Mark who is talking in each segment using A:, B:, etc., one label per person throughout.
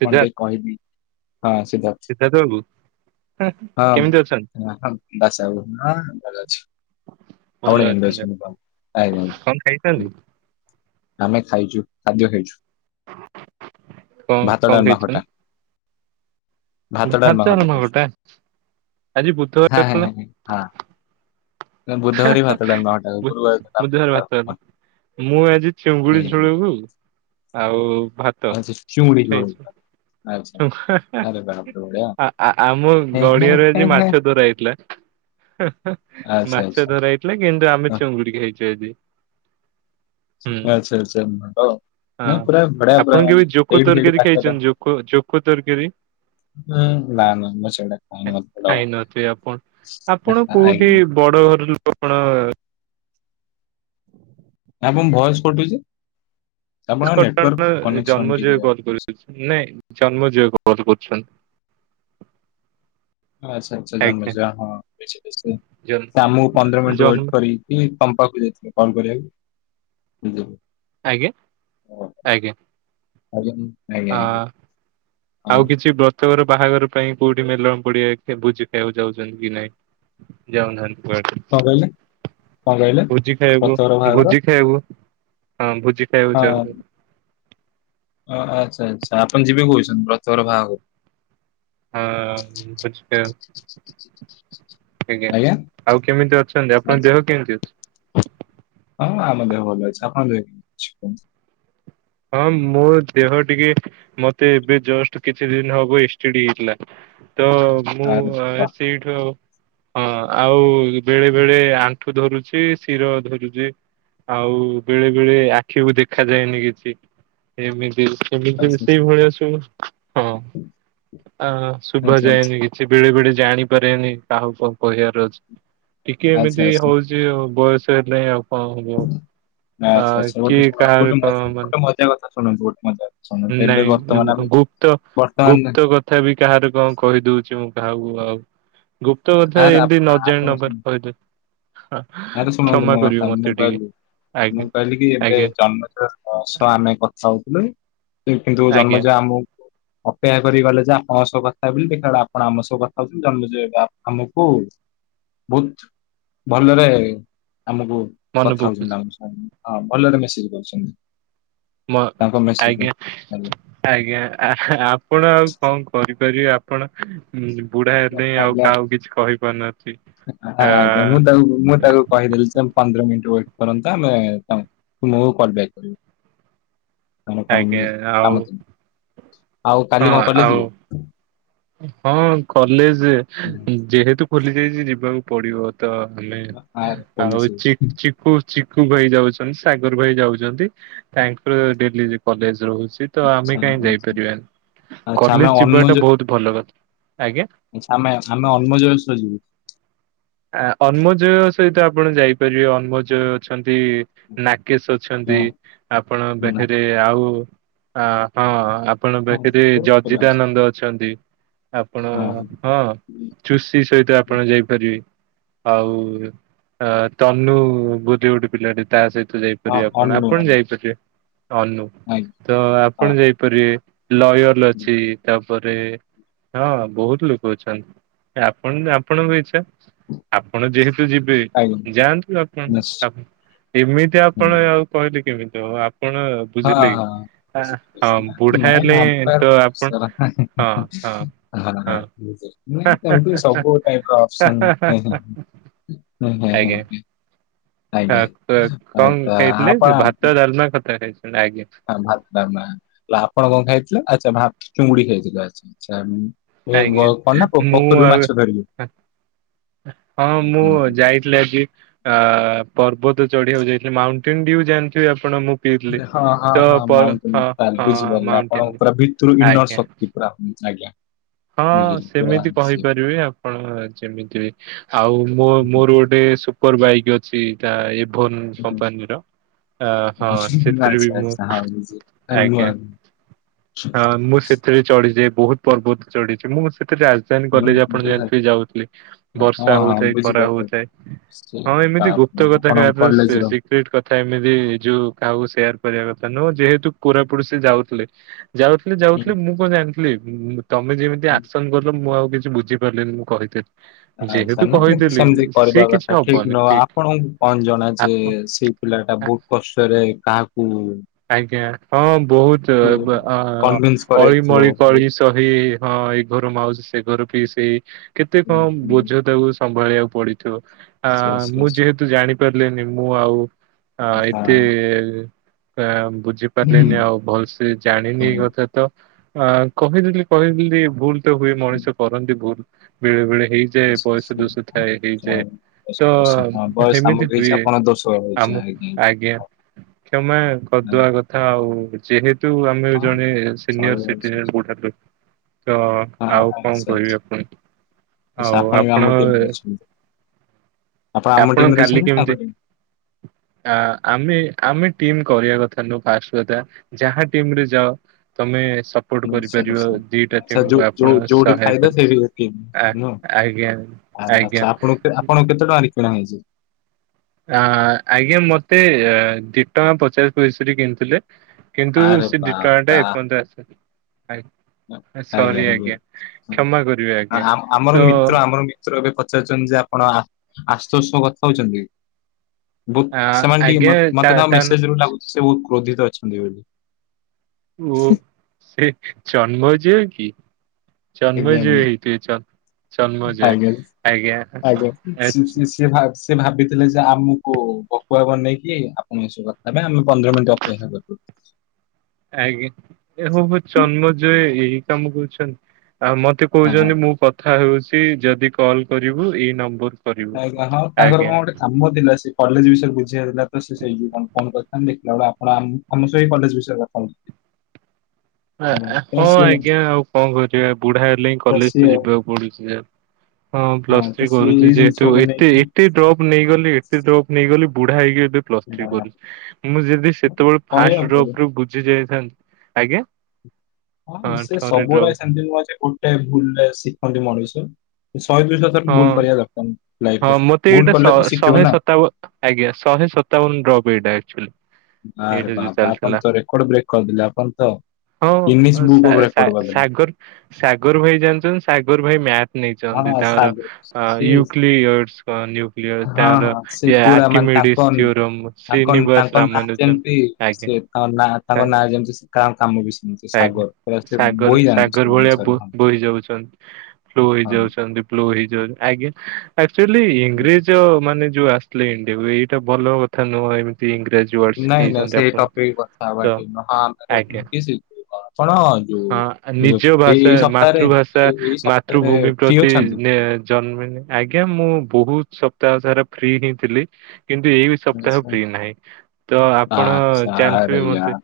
A: ପଣ୍ଡେ କହିବି ହଁ ସିଦ୍ଧାର୍ଥ।
B: କେମିତି ଅଛନ୍ତି?
A: ହଁଁ ବାସବୁ ହଁ ଭଲ ଅଛି।
B: ଭଲ ଅଛନ୍ତି ଆଉ।
A: [unintelligible]
B: [unintelligible]
A: ଆମେ ଖାଇଚୁ ଖାଦ୍ୟ ଖାଇଛୁ। ଭାତ
B: କଣ-କଣ
A: ଡାଲମା ଖଟା
B: ଖାଇଚନ୍ତି?
A: ଭାତ, ଡାଲମା, ଖଟା ଖାଇଛୁ।
B: ଆଜି ବୁଧବାର ଥିଲା
A: ହଁ ବୁଧବାରେ ଭାତ ଡାଲମା
B: [unintelligible]
A: ଖଟା ଗୁରୁବାର ଦିନ ଆମେ ଖାଉ ମଟନ।
B: ମୁଁ ଆଜି ଚିଙ୍ଗୁଡି
A: ଆଜ୍ଞା ଆଜ୍ଞା।
B: ଝୁଳକୁ ଆଉ ଭା
A: ଆଚ୍ଛା ଚୁଙ୍ଗୁଡ଼ି ଝୋଳ ହେଇଥିଲା।
B: ଆ-ଆ-ଆମ
A: ହେଁ ହେଁ
B: ଗଡିଆରେ
A: ହେଁ
B: ଆଜି
A: ହେଁ
B: ମାଛ ଧରା ହେଇଥିଲା।
A: ଆଚ୍ଛା
B: ହେ-ହେ-ମାଛ
A: ଆଚ୍ଛା
B: ଧରା ହେଇଥିଲା କିନ୍ତୁ ଆମେ
A: ହଁ,
B: ଚୁଙ୍ଗୁଡି ଖଇଛୁ ଆଜି। ହୁଁ
A: ଆଛା-ଆଚ୍ଛା
B: ହଁ
A: [unintelligible] ପୁରା ବଢିଆ
B: ଆପଣ
A: ପୁରା
B: କେବେ
A: ମନେ
B: ଜୋକ
A: ସେଇଠି ସେଇଠି
B: ତରକାରୀ
A: ପାଖରେ
B: [unintelligible] ତରକାରୀ।
A: ନା ନା ମୁଁ ସେଗୁଡ଼ା ଖାଇନି ମତେ ସେଇଟା ଭଲ
B: ଖାଇନଥିବେ ଆପଣ, ଆପଣ
A: ଲାଗେନି।
B: କୋଉଠି
A: ଆଜ୍ଞା।
B: ବଡ଼ ଘର ଲୋକ କଣ
A: ଆପଣଙ୍କ ଭଏସ୍ କଟୁଛି। ଆପଣଙ୍କ
B: [unintelligible]
A: ନେଟୱାର୍କ
B: ନାଇଁ
A: କନେକ୍ସନ
B: ଜନ୍ମଜୟ
A: ଟିକେ
B: କଲ୍
A: ଆଚ୍ଛା
B: କରୁଛନ୍ତି।
A: ଆଚ୍ଛା-ଆଚ୍ଛା
B: ଆଜ୍ଞା।
A: ଜନ୍ମଜୟ ହଁ ସେ
B: ଜନ୍ମ
A: ଆମକୁ ପନ୍ଦର ମିନିଟ୍
B: ଜନ୍ମ
A: ୱେଟ୍ କରି ତମ୍ପାକୁ ଯାଇଥିଲେ କଲ୍ କରିବାକୁ। ଓହୋ।
B: ଆଜ୍ଞା-ଆଜ୍ଞା।
A: [unintelligible]
B: ହାଁ
A: ହଁ
B: ଆଉକିଛି ବ୍ର ତଘର ବାହାଘର ପାଇଁ କୋଉଠି ମେଲଣ ପୋଡିଆ ଭୋଜି ଖାଇବାକୁ ଯାଉଚନ୍ତି କି ନାଇଁ ଯାଉନାହାନ୍ତି?
A: କଣ କହିଲେ କଣ କହିଲେ
B: ଭୋଜି
A: ବ୍ରତଘର
B: ଖାଇବଆକୁ
A: ବାହାଘର
B: ଭୋଜି ଖାଇଆକୁ ହଁ ଭୋଜି ଖାଇବାକୁ ଯାଉ।
A: ଓ ଆଚ୍ଛା-ଆଚ୍ଛା ଆପଣ ଯିବେ କହୁଚନ୍ତି ବ୍ରତଘର ବାହାଘରକୁ?
B: ହଁ ଭୋଜି ଖାଇବାକୁ। ଆଜ୍ଞା ଆଉ କେମିତି ଅଛନ୍ତି ଆପଣଙ୍କ
A: ଆଚ୍ଛା
B: ଦେହ କେମିତି ଅଛି?
A: ହଁ ଆମ ଦେହ ଭଲ ଅଛି ଆପଣଙ୍କ ଦେହ କେମିତି ଅଛି କୁହନ୍ତୁ?
B: ହଁ ମୋ ଦେହ ଟିକେ ମତେ ଏବେ ଜଷ୍ଟ କିଛି ଦିନ ହବ ଏସ୍ ଟି ଡି ହେଇଥିଲା ତ ମୁଁ
A: ଆରେ ବାଃ
B: ସେଇଠୁ ହଁ ଆଉ ବେଳେବେଳେ ଆଣ୍ଠୁ ଧରୁଛି ଶିର ଧରୁଚି ଆଉ ବେଳେବେଳେ ଆଖିକୁ ଦେଖାଯାଏନି କିଛି। ଏମିତି ସେମିତି
A: ଆଚ୍ଛା
B: ସେଇଭଳିଆ ସବୁ। ହଁ ଆ ଶୁଭା
A: ଆଚ୍ଛା
B: ଯାଏନି ବି। ସେ ବେଳେବେଳେ ଜାଣିପାରେନି କାହାକୁ କଣ କହିବାର ଅଛି ଟିକେ
A: ଆଚ୍ଛା
B: ଏମିତି
A: ଆଚ୍ଛା
B: ହଉଛି। ଯିଏ ହଉ ବୟସ ହେଲେ ଆଉ କଣ ହେବ, ଆ କିଏ କାହାର କଣ ମାନେ
A: ସିଧା କଥା ଶୁଣନ୍ତୁ ଗୋଟେ [unintelligible] ଏବେ ବର୍ତ୍ତମାନ
B: ନାଇଁ
A: ଆମେ ବର୍ତ୍ତମାନ
B: ଗୁପ୍ତ-ଗୁପ୍ତ ଗ ତଥାପି କାହାର କଣ କହିଦଉଛି ମୁଁ କାହାକୁ ଆଉ। ଗୁପ୍ତ କଥା
A: ଆରେ
B: ଏମିତି
A: ଆପ-
B: ନଅ ଜାଣି
A: ଆପଣ
B: ନ
A: ଶୁଣ-
B: ପାରି କହିଦେଉଚି।
A: ଆରେ ଶୁଣନ୍ତୁ ମୋ କଥା
B: ମତେ
A: ମୁଁ
B: ଟିକେ
A: କହିଲି
B: ଆଜ୍ଞା
A: ମୁଁ କହିଲି କି ଏବେ
B: ଆଜ୍ଞା।
A: ଜନ୍ମ ସହ ଆମେ କଥା ହଉଥିଲୁ କିନ୍ତୁ
B: ଆଜ୍ଞା
A: ଜନ୍ମଜୟ ଆମକୁ ଅପେକ୍ଷା କରି ଗଲେ ଯେ ଆପଣଙ୍କ ସହ କଥା ହେବେ ବୋଲି, ଦେଖିଲା ବେଳକୁ ଆପଣ ଆମ ସହ କଥା ହଉଚନ୍ତି ଜନ୍ମଜୟ ଆମକୁ ବହୁତ୍ ଭଲରେ ଆମକୁ
B: ମନେ
A: କଥା ହେଉଚନ୍ତି
B: ପକଉଛି
A: ଆମ ସହ ଭଲରେ ମେସେଜ୍ କରୁଛନ୍ତି।
B: ମ
A: ତାଙ୍କ ମେସେଜ
B: ଆଜ୍ଞା-ଆଜ୍ଞା ଆପଣ ଆଉ କଣ କରିପାରିବେ ଆପଣ ବୁଢା ହେଲେଇଁ ଆଉ କାହାକୁ କିଛି କହିପାରୁନାହାନ୍ତି।
A: ହ
B: ଆ
A: ଆଜ୍ଞା ମୁଁ ତାକୁ ମୁଁ ତାକୁ କହିଦେଲି ସେ ପନ୍ଦର ମିନିଟ୍ ୱେଟ୍ କରନ୍ତା ଆମେ ମୁଁ କଲ୍ ବ୍ୟାକ୍ କରିବି। କଣ କାମ
B: ଆଜ୍ଞା ଆଉ
A: ଥିବ, ଆଉ
B: ହଁ
A: କାଲି କଣ କଲେଜ୍
B: ଆଉ
A: ଯିବେ?
B: ହଁ କଲେଜ୍ ଯେହେତୁ ଖୋଲି ଯାଇଛି ଯିବାକୁ ପଡ଼ିବ। ତ ଆମେ
A: ଆ
B: ଆଉ
A: କଲେଜ
B: [unintelligible] ଚିକୁ ଚିକୁ ଭାଇ ଯାଉଛନ୍ତି ସାଗର ଭାଇ ଯାଉଛନ୍ତି ତାଙ୍କର ଡେଲି କଲେଜ ରହୁଛି। ତ ଆମେ କାହିଁ
A: ଆଚ୍ଛା
B: ଯାଇପାରିବାନି
A: ଆଚ୍ଛା ଆମେ
B: କଲେଜ୍ ଯିବା ଟା
A: ଅନମୋଜ
B: ବହୁତ୍ ଭଲ କଥା ଆଜ୍ଞା।
A: ଆମେ ଆମେ [unintelligible]
B: ଆ ଅନ୍ମଜୟ ସହିତ ଆପଣ ଯାଇପାରିବେ ଅନ୍ମଜୟ ଅଛନ୍ତି ନାକେଶ୍ ଅ ଅଛନ୍ତି
A: ଏମିତି
B: ଆପଣଙ୍କ ପାଖରେ ଆଉ ଆ ହଁ। ଆପଣଙ୍କ ପାଖରେ ଜଜିତାନନ୍ଦ ଅଛନ୍ତି ଆପଣ ହଁ। ଚୁସି ସହିତ ଆପଣ ଯାଇପାରିବେ। ଆଉ ଅ ତନୁ ବୋଲି ଗୋଟେ ପିଲାଟେ ତା ସହିତ ତ ଯାଇପାରିବେ ଆପଣ ଆପଣ ଯାଇପାରିବେ ଅନୁ
A: ଆ
B: ତ ଆପଣ ଯାଇପାରିବେ ଲୟଲ ଅଛି ତ ତାପରେ ହଁ ବହୁତ୍ ଲୋକ ଅଛନ୍ତି ଆପଣ ଆପଣଙ୍କ ଇଚ୍ଛା। ଆପଣ ଯେହେତୁ ଯିବେ ଯାଆନ୍ତୁ ଆପଣ ଏମିତି ଆପଣ ଆଉ କହିଲେ କେମିତି ହବ ଆପଣ
A: ହଁ
B: ବୁଝିଲେ କି?
A: ହଁ।
B: ହଁ ବୁଢା
A: ନାଇଁ
B: ହେଲେ ତ ଆପଣ
A: [unintelligible] ହଁ ହଁ। ନାଇଁ ଏମିତି ସବୁ ଟାଇପ୍ ର ଅଛନ୍ତି
B: ଆଜ୍ଞା
A: [unintelligible]
B: [unintelligible] କଣ ଖାଇଥିଲେ
A: ଆପଣ
B: ଭାତ ଡ଼ାଲମା [unintelligible] ଆଜ୍ଞା।
A: [unintelligible] ଆପଣ କଣ ଖାଇଥିଲେ ଆଚ୍ଛା ଭାତ ଚୁଙ୍ଗୁଡି଼ ଖାଇଥିଲେ ଆଚ୍ଛା ଆଚ୍ଛା। ଏ
B: ଆଜ୍ଞା।
A: କଣ ନା ପୋ
B: ମୁଁ
A: ପୋଖରୀ ରୁ
B: ଆଉ
A: ମାଛ ଧରିବେ।
B: ହଁ ମୁଁ
A: ହୁଁ
B: ଯାଇ [unintelligible] ଆ ପର୍ବତ ଚଢ଼ିବାକୁ ଯାଇଥିଲି ମାଉଣ୍ଟେନ୍ ଡିଉ ଜାଣିଥିବେ ଆପଣ ପିଇଥିଲି।
A: ହଁ ହଁ
B: ତ
A: ହଁ
B: ହଁ
A: ମାଉଣ୍ଟେନ୍ ବୁଝିପାରିଲେ
B: ମାଉଣ୍ଟେନ
A: ଆପଣଙ୍କ ପୁରା ଭିତରୁ
B: ଆଜ୍ଞା।
A: [unintelligible] ଶକ୍ତି [unintelligible] ଆଜ୍ଞା।
B: ହଁ
A: ବୁଝିଲି ପୁରା
B: ସେମିତି
A: ସେ
B: କହିପାରିବେ ଆପଣ ଯେମିତି ଆଉ ମୁଁ ମୋର ଗୋ ଗୋଟେ ସୁପର ବାଇକ୍ ଅଛି ତା ଇଭୋନ୍ କମ୍ପାନୀର। ଆ ହଁ
A: ହୁଁ
B: ସେଥିରେ
A: ଆଚ୍ଛା
B: ବି ମୁଁ
A: ଆଚ୍ଛା ହଁ ବୁଝି ନୂଆ
B: ଆଜ୍ଞା। ହଁ ମୁଁ ସେଥିରେ ଚଢ଼ିଛି ବହୁତ ପର୍ବତ ଚଢ଼ଛି ମୁଁ ସେଥିରେ ଆ [unintelligible]
A: ହୁଁ
B: କଲେଜ୍ ଆପଣ
A: ବୁଝା
B: ଯେମିତି ଯାଉଥିଲେ
A: ହଁ
B: ବର୍ଷା
A: ହଁ
B: ହଉଥାଏ ଖରା
A: ବୁଝିପାରୁଚି।
B: ହଉଥାଏ।
A: ସେ
B: ହଁ
A: ଆ
B: ଏମିତି ଗୁପ୍ତ କଥା
A: ଆପଣଙ୍କ
B: କାହା
A: କଲେଜର
B: [unintelligible] [unintelligible] କଥା ଏମିତି ଯୋଉ କାହାକୁ ସେୟାର କରିବା କଥା ନୁହଁ ଯେହେତୁ କୋରାପୁଟ ସେ ଯାଉଥିଲେ ଯାଉ
A: ହୁଁ
B: ଯାଉଥିଲେ ମୁଁ କଣ ଜାଣିଥିଲି ତମେ ଯେମିତି ଆକ୍ସନ କଲ ମୁଁ ଆଉ କିଛି ବୁଝିପାରିଲିନି ମୁଁ କହି
A: ଆଚ୍ଛା ନା କିନ୍ତୁ ସେମିତି କରିବା
B: କିଛି
A: କଥା ଠିକ୍
B: ହବନି
A: ନୁହଁ
B: କି
A: ଆପଣଙ୍କୁ କଣ ଜଣା ଯେ
B: ଆପ
A: ସେ ପିଲା ଟା
B: ଆ
A: ବହୁତ୍ କଷ୍ଟରେ କାହାକୁ
B: ଆଜ୍ଞା ହଁ ବହୁତ୍ ଅ
A: କନଭିନ୍ସ
B: ଅଳି
A: କରେଇଥିବ
B: ମଳି
A: ବହୁତ
B: [unintelligible] ତହି ହଁ ଏ ଘର ମାଉସୀ ସେ ଘର ପିଇସୀ କେତେ କଣ ବୋଝ [unintelligible] ସମ୍ଭାଳିବାକୁ ପଡି଼ଥିବ ଆ
A: ସେସ୍
B: ମୁଁ
A: ସେସ୍
B: ଯେହେତୁ ଜାଣି ପାରିଲିନି ମୁଁ ଆଉ ଆ ଏତେ ବୁଝିପାରିଲିନି ଆଉ ଭଲସେ ଜାଣିନି ଏଇ କଥା ତ ଅ କହିଦେଲି କହିଦେଲି ଭୁଲ୍ ତ ହୁଏ ମଣିଷ କରନ୍ତି ଭୁଲ୍ ବେଳେ ବେଳେ ଏଇ ଯେ ବୟସ ଦୋଷ ଥାଏ ହେଇଯାଏ ତ
A: ହଁ ବୟସ ଆମ
B: ଏମିତି
A: ହେଇଛି
B: ହୁଏ
A: ଆପଣ ଦୋଷ ହେଇଛି
B: ଆମକୁ ଆଜ୍ଞା କ୍ଷମା
A: ଆଜ୍ଞା।
B: କରିଦେବା କଥା ଆଉ ଯେହେ ତୁ ଆମେ
A: ହଁ
B: ଜଣେ ସିନିୟର
A: ଚଳିବ ଅଛି
B: ସିଟିଜେନ୍ [unintelligible] ତ
A: ହଁ
B: ଆଉ କଣ
A: ଆଚ୍ଛା
B: କରିବି
A: ଆଚ୍ଛା।
B: ଆପଣ ଆଉ
A: ବି
B: ଆପଣ
A: ଆମ ଟିମରେ ଅଛନ୍ତି ଆମ
B: ଆପଣ
A: ଟିମରେ
B: କାଲି
A: ଅଛନ୍ତି ନା ତାଙ୍କ
B: କେମିତି
A: ଟିମ୍
B: ଆ ଆମେ ଆମେ ଟିମ୍ କରିବା କଥା ନୁହଁ ଫାଷ୍ଟ୍ କଥା ଯାହା ଟିମ୍ ରେ ଯାଅ ତମେ ସ
A: ଆଚ୍ଛା ଆଚ୍ଛା
B: କରିପାରିବ ଦିଟା
A: ଆଚ୍ଛା
B: ଟିକୁ
A: ଯୋଉ ଯୋଉ
B: ଆପଣ
A: ଯୋଉଠି
B: ସହାୟ
A: ଖାଇଲ
B: କରି
A: ସେଇଠି କି ନୁହଁ
B: ଆଜ୍ଞା
A: ଆ
B: ଆଜ୍ଞା।
A: ଆଚ୍ଛା ଆପଣ ଆପଣ କେତେ ଟଙ୍କାରେ କିଣା ହେଇଛି
B: ଆ ଆଜ୍ଞା ମୋତେ ଦି ଟଙ୍କା ପଚାଶ ପଇସାରେ କିଣିଥିଲେ କିନ୍ତୁ
A: ଆରେ
B: ସେ ଦି ଟଙ୍କାଟା
A: ବାପା
B: ଏପର୍ଯ୍ୟନ୍ତ ଆସିନି ଆଜ୍ଞା
A: ଆଜ୍ଞା
B: କ୍ଷମା କରିବେ ଆଜ୍ଞା।
A: ଆଜ୍ଞା
B: ତ
A: ଆମର ମିତ୍ର ଆମର ସାର୍ ଏବେ ପଚାରୁଛନ୍ତି ଯେ ଆପଣ ଆଶୁତୋଷ ସହ କଥା ହଉଛନ୍ତି ବହୁ
B: ଆ
A: ସେମାନେ ଟିକେେ
B: ଆଜ୍ଞା ତା
A: ମୋତେ ତାଙ୍କ
B: ତା ନା
A: ମେସେଜ ଲାଗୁଛି ସେ ବହୁତ କ୍ରୋଧିତ ଅଛନ୍ତି ବୋଲି
B: ଓ ସେ ଜନ୍ମଜୟ କି
A: ଆଜ୍ଞା
B: ଜନ୍ମଜୟ
A: ଆଜ୍ଞା
B: ହୋଇଥିବେ ଜ ଜନ୍ମଜୟ
A: ଆଜ୍ଞା
B: ଆଜ୍ଞା
A: ଆଞ
B: ଆଚ୍ଛା,
A: [unintelligible] ସେ ଭାବିଥିଲେ ଯେ ଆମକୁ ଭକୁଆ ବନେଇକି ଆପଣ ଏସବୁ କଥା ପାଇଁ ଆମେ ପନ୍ଦର ମିନିଟ୍ ଅପେକ୍ଷା କରୁ
B: ଆଜ୍ଞା ହବ ଜନ୍ମଜୟ ଏଇ କାମ କରୁଛନ୍ତି ଆ ମୋତେ କହୁଛନ୍ତି ମୁଁ କଥା ହେଉଛି ଯଦି କଲ୍ କରିବୁ ଏଇ ନମ୍ବର କରିବୁ।
A: ହଁ ଆଜ୍ଞା ତାଙ୍କର କଣ ଗୋଟେ କାମ ଥିଲା ସେ କଲେଜ ବିଷୟରେ ବୁଝିବାର ଥିଲାତ ସେଇଥି ପାଇଁ ଫୋନ ଫାନ କରିଥାନ୍ତେ ଆପଣ ଆମ ସେଇ କଲେଜ ବିଷୟରେ- ହୁଁ,
B: ହଁ
A: ତ ସିଏ
B: ଆଜ୍ଞା ଆଉ କଣ କରିବା ବୁଢା ହେଲେ ହିଁ କଲେଜ ତ ଯିବାକୁ ପଡୁଛି ଯେ ହଁ ପ୍ଲସ୍
A: ତ
B: ଥ୍ରୀ
A: ସିଏ
B: କରୁଛି
A: ଏଇ
B: ଯେହେତୁ
A: ଜିନିଷକୁ
B: ଏତେ
A: ନେଇକି
B: ଏତେ ଡ୍ରପ ନେଇଗଲି ଏତେ ଡ୍ରପ ନେଇଗଲି ବୁଢା ହେଇଗଲି ପ୍ଲସ ଥ୍ରି
A: ହଁ,
B: କରୁଛି ମୁଁ ଯଦି ସେତେବେଳେ ଫାଷ୍ଟ
A: କରିବାକୁ ପଡିବ।
B: ଡ୍ରପରେ ବୁଝି ଯାଇଥାନ୍ତି ଆଜ୍ଞା
A: ହଁ ସେ
B: ଥରେ
A: ସବୁୁର
B: ଡ୍ରପ୍
A: ସେତି ନୁହଁ ଯେ ଗୋଟେ ଭୁଲରେ ଶିଖନ୍ତି ମଣିଷ ଶହେ ଦୁଇଶହ
B: ହଁ
A: ଭୁଲ କରିବା ଦରକାର ଲାଇଫ
B: ହଁ
A: ରେ
B: ମତେ ଏଇଟା
A: ଭୁଲ
B: ଶ
A: କଲେ ତ ଶିଖିବ
B: ଶହେ
A: ନା।
B: ସତାବନ ଆଜ୍ଞା ଶହେ ସତାବନ ଡ୍ରପ୍ ଏଇଟା ଆକଚୁଲି
A: ଆରେ ବାପପଣ ତ ରେକୋର୍ଡ ବ୍ରେକ କରିଦଲେ ଆପଣ ତ।
B: ହଁ
A: ଗିନିସ୍
B: ସା
A: ବୁକ୍ ଅଫ୍
B: ସା
A: ରେକର୍ଡ ବୋଧେ
B: ସାଗର ସାଗର ଭାଇ ଜାଣିଛନ୍ତି ସାଗର ଭାଇ ମ୍ୟାଚ ନେଇଛନ୍ତି
A: ହଁ
B: ତାଙ୍କର
A: ସାଗ୍
B: ହଁ -
A: ସିଏ
B: ନ୍ୟୁୟରସ
A: ହଁ ହଁ ସେ
B: ର୍ନ୍ୟୁକ୍ଲିୟର୍
A: ପୁରା ମାନେ
B: ଆର୍କିମେଡିସ୍
A: ତାଙ୍କ
B: ଥିଓରମ୍
A: ତାଙ୍କ
B: ଶ୍ରୀନିବାସ
A: ତାଙ୍କ ନାଁ
B: ରାମାନୁଜନ
A: ଯେମିତି
B: ଆଜ୍ଞା
A: ସେ ତାଙ୍କ ନା ତାଙ୍କ ନାଁ
B: ଆ-
A: ଯେମତି ସେ କା କାମ ବି ସେମତି
B: ଆଜ୍ଞା।
A: ସାଗର। ପୁରା ସେ
B: ସାଗର
A: ବୋହି ଯାଆନ୍ତି ସେ
B: ସାଗର ଭଳିଆ
A: ଜିନିଷରେ ହଁ।
B: ବୋହି ଯାଉଛନ୍ତି। ବ୍ଲୁ
A: ହଁ।
B: ହେଇଯାଉଛନ୍ତି ବ୍ଲୁ ହେଇଯାଉ ଆଜ୍ଞା। ଆକଚୁଲି ଇଂରେଜ ମାନେ ଯୋଉ ଆସିଥିଲେ ଇଣ୍ଡିଆକୁ ଏଇଟା ଭଲ କଥା ନୁହଁ ଏମିତି ଇଂରେଜ।
A: ନାଇଁ ନାଇଁ ସେଇ ଟପିକ କଥା ହବା ଠିକ୍ ନୁହଁ ହଁ ଆମେ
B: ଆଜ୍ଞା
A: କି [unintelligible] ଆପଣ। ଯୋଉ
B: ହଁ
A: ଯୋଉ
B: ନିଜ
A: ଏଇ
B: ଭାଷା
A: ଏଇ ସପ୍ତାହରେ
B: ମାତୃଭାଷା
A: ଏଇ ଏଇ ସପ୍ତାହରେ
B: ମାତୃଭୂମି
A: ଫ୍ରି
B: ପ୍ରତି।
A: ଅଛନ୍ତି?
B: ଜନ୍ମିନି ଆଜ୍ଞା ମୁଁ ବହୁତ ସପ୍ତାହ ସାରା ଫ୍ରି ହେଇଥିଲି କିନ୍ତୁ ଏଇ। ସପ୍ତାହ
A: ଆଚ୍ଛା
B: ଫ୍ରି ନାହିଁ ତ ଆପଣ
A: ଆଚ୍ଛା, ଆରେ
B: ଜାଣିଥିବେ ମୋତେ।
A: ୟାର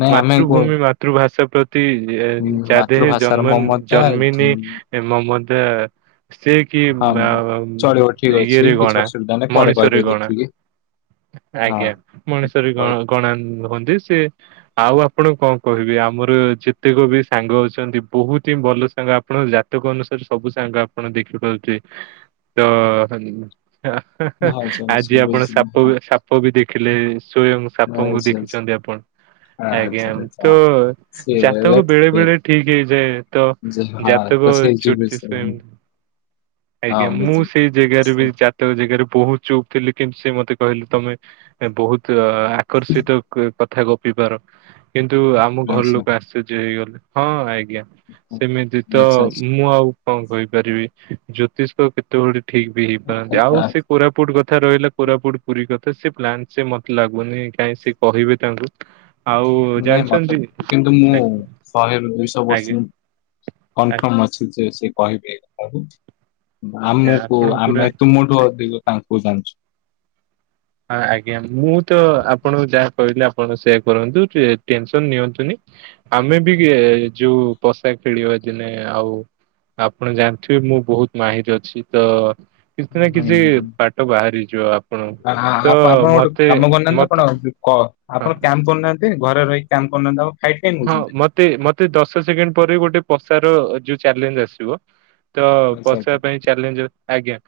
A: ନାଇଁ ଆମେ କୁହ
B: ମାତୃଭୂମି ମାତୃ ଭାଷା ପ୍ରତି ଯାଦେହେ
A: ମାତୃଭାଷାର
B: ଜନ୍ମ
A: ମମତା
B: ଜନ୍ମିନି
A: ଯେ-
B: ମମତା ସେ କି
A: ହଁ ଚଳିବ ଠିକ ଅଛି
B: ଇଏରେ
A: କିଛି
B: ଗଣା
A: ଅସୁବିଧା ନାହିଁ ପରେ
B: ମଣିଷରେ
A: କହିଦେବେ
B: ଗଣା।
A: ଦେଖିକି ହଁ।
B: ଆଜ୍ଞା ମଣିଷ ବି
A: କହି
B: ଗଣା ହୁଅନ୍ତି ସି ଆଉ ଆପଣ କଣ। କହିବି ଆମର ଯେତକ ବି ସାଙ୍ଗ ଅଛନ୍ତି ବହୁତ ହିଁ ଭଲ ସାଙ୍ଗ ଆପଣ ଯା ଦେଖନ୍ତୁ ସେ ସବୁ ସବୁ ସାଙ୍ଗ ଆପଣ ଦେଖିପାରୁଥିବେ ତ। ହେଁ ହେଁ
A: ବୁଝିଲି ହଁ। ଆଚ୍ଛା
B: ଆଜି
A: ଆଚ୍ଛା
B: ଆପଣ ସାପ
A: ବୁଝିଲି।
B: ସାପ ବି ଦେଖିଲେ ସ୍ଵୟଂ। ସାପଙ୍କୁ ଦେଖିଛନ୍ତି ଆପଣ ଆଜ୍ଞା ତ। ଜାତକ ବେଳେ ବେଳେ ଠିକ ହେଇଯାଏ ତ ଜାତକ ଚୋଟି ଏମିତି। ଆଜ୍ଞା ମୁଁ ସେଇ ଜାଗାରୁ ବି। ତ ଜାଗାରେ ବହୁତ ଚୁପ୍ ଥିଲେ କିନ୍ତୁ ସେ ମୋତେ କହିଲେ ତମେ ବହୁତ ଆକର୍ଷିତ। କଥା ଗପି ପାର କିନ୍ତୁ ଆମ ଘର ଲୋକ ଆଶ୍ଚର୍ଯ୍ୟ ହେଇଗଲେ ହଁ ଆଜ୍ଞା। ସେମିତି ତ ମୁଁ ଆଉ କଣ କହିପାରିବି ଜ୍ୟୋତିଷ। କେତେବେଳି ଠିକ ବି ହେଇ ପାରନ୍ତି ଆଉ ସେ। କୋରାପୁଟ କଥା ରହିଲା କୋରାପୁଟ ପୁରୀ କଥା ସେ ପ୍ଲାନ୍ ସେ ମୋତେ ଲାଗୁନି କାହିଁ ସେ କହିବେ ତାଙ୍କୁ। ଆଉ
A: ନାଇଁ ମୋତେ
B: ଜାଣିଛନ୍ତି ଆଜ୍ଞା
A: କିନ୍ତୁ ମୁଁ ଶହେ ରୁ ଦୁଇଶହ
B: ଆଜ୍ଞା
A: ବର୍ଷ। କନଫର୍ମ ଅଛି। ସେ କହିବେ
B: ଆଜ୍ଞା
A: ଆମକୁ
B: ଆପଣ ପୁରା
A: ଆମେ ତୁମଠୁ ଅଧିକ। ତାଙ୍କୁ ଜାଣିଛୁ।
B: ହଁ ଆଜ୍ଞା ମୁଁ ତ ଆପଣଙ୍କୁ ଯାହା କହିଲି ଆପଣ ସେୟ କରନ୍ତୁ ଟେନସନ ନିଅନ୍ତୁନି ଆମେ ବି ଯୋଉ ପୋଷା ଖେଳିବା ଦିନେ ଆଉ ଆପଣ ଜାଣିଥିବେ ମୁଁ ବହୁତ ମାହିର ଅଛି ତ କିଛି ନା
A: ହୁଁ
B: କିଛି ବାଟ ବାହାରିଯିବ ଆପଣକୁ।
A: ହଁ ଆପଣ ଗୋଟେ କାମ କରୁନାହାନ୍ତି ଆପଣ ଆଉ କହ
B: ହଁ
A: ଆପଣ କାମ୍ କରୁନାହାନ୍ତି, ଘରେ ରହିି କାମ୍ କରୁନାହାନ୍ତି ଆଉ।
B: ହଁ ମତେ ମତେ ଦଶ ସେକେଣ୍ଡ ପରେ ଗୋଟେ ପସାର ଯୋଉ ଚ୍ୟାଲେଞ୍ଜ ଆସିବ। ତ
A: ଆଚ୍ଛା ଆଚ୍ଛା
B: ପଶିବା ପାଇଁ ଚ୍ୟାଲେଞ୍ଜ ଆଜ୍ଞା।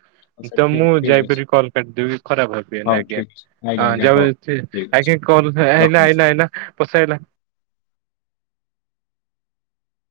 A: ଆଚ୍ଛା
B: ତ
A: ଠିକ
B: ମୁଁ
A: ଠିକ
B: ଯାଇ
A: ଅଛି।
B: ପାରିବି କଲ୍ କରିଦେବି ଖରାପ ହବିନି
A: ହଉ
B: ଆଜ୍ଞା।
A: ଠିକ୍ ଅଛି
B: ଅ
A: ଆଜ୍ଞା ଆଜ୍ଞା
B: ଯାଉ
A: ହଉ
B: ଆଜି,
A: ଠିକ୍ ଅଛି
B: ଆଜ୍ଞା କଲ ଆଇଲା
A: ରଖନ୍ତୁ
B: ଆଇଲା ଆଇଲା ପସେଇଲା ହେଲା।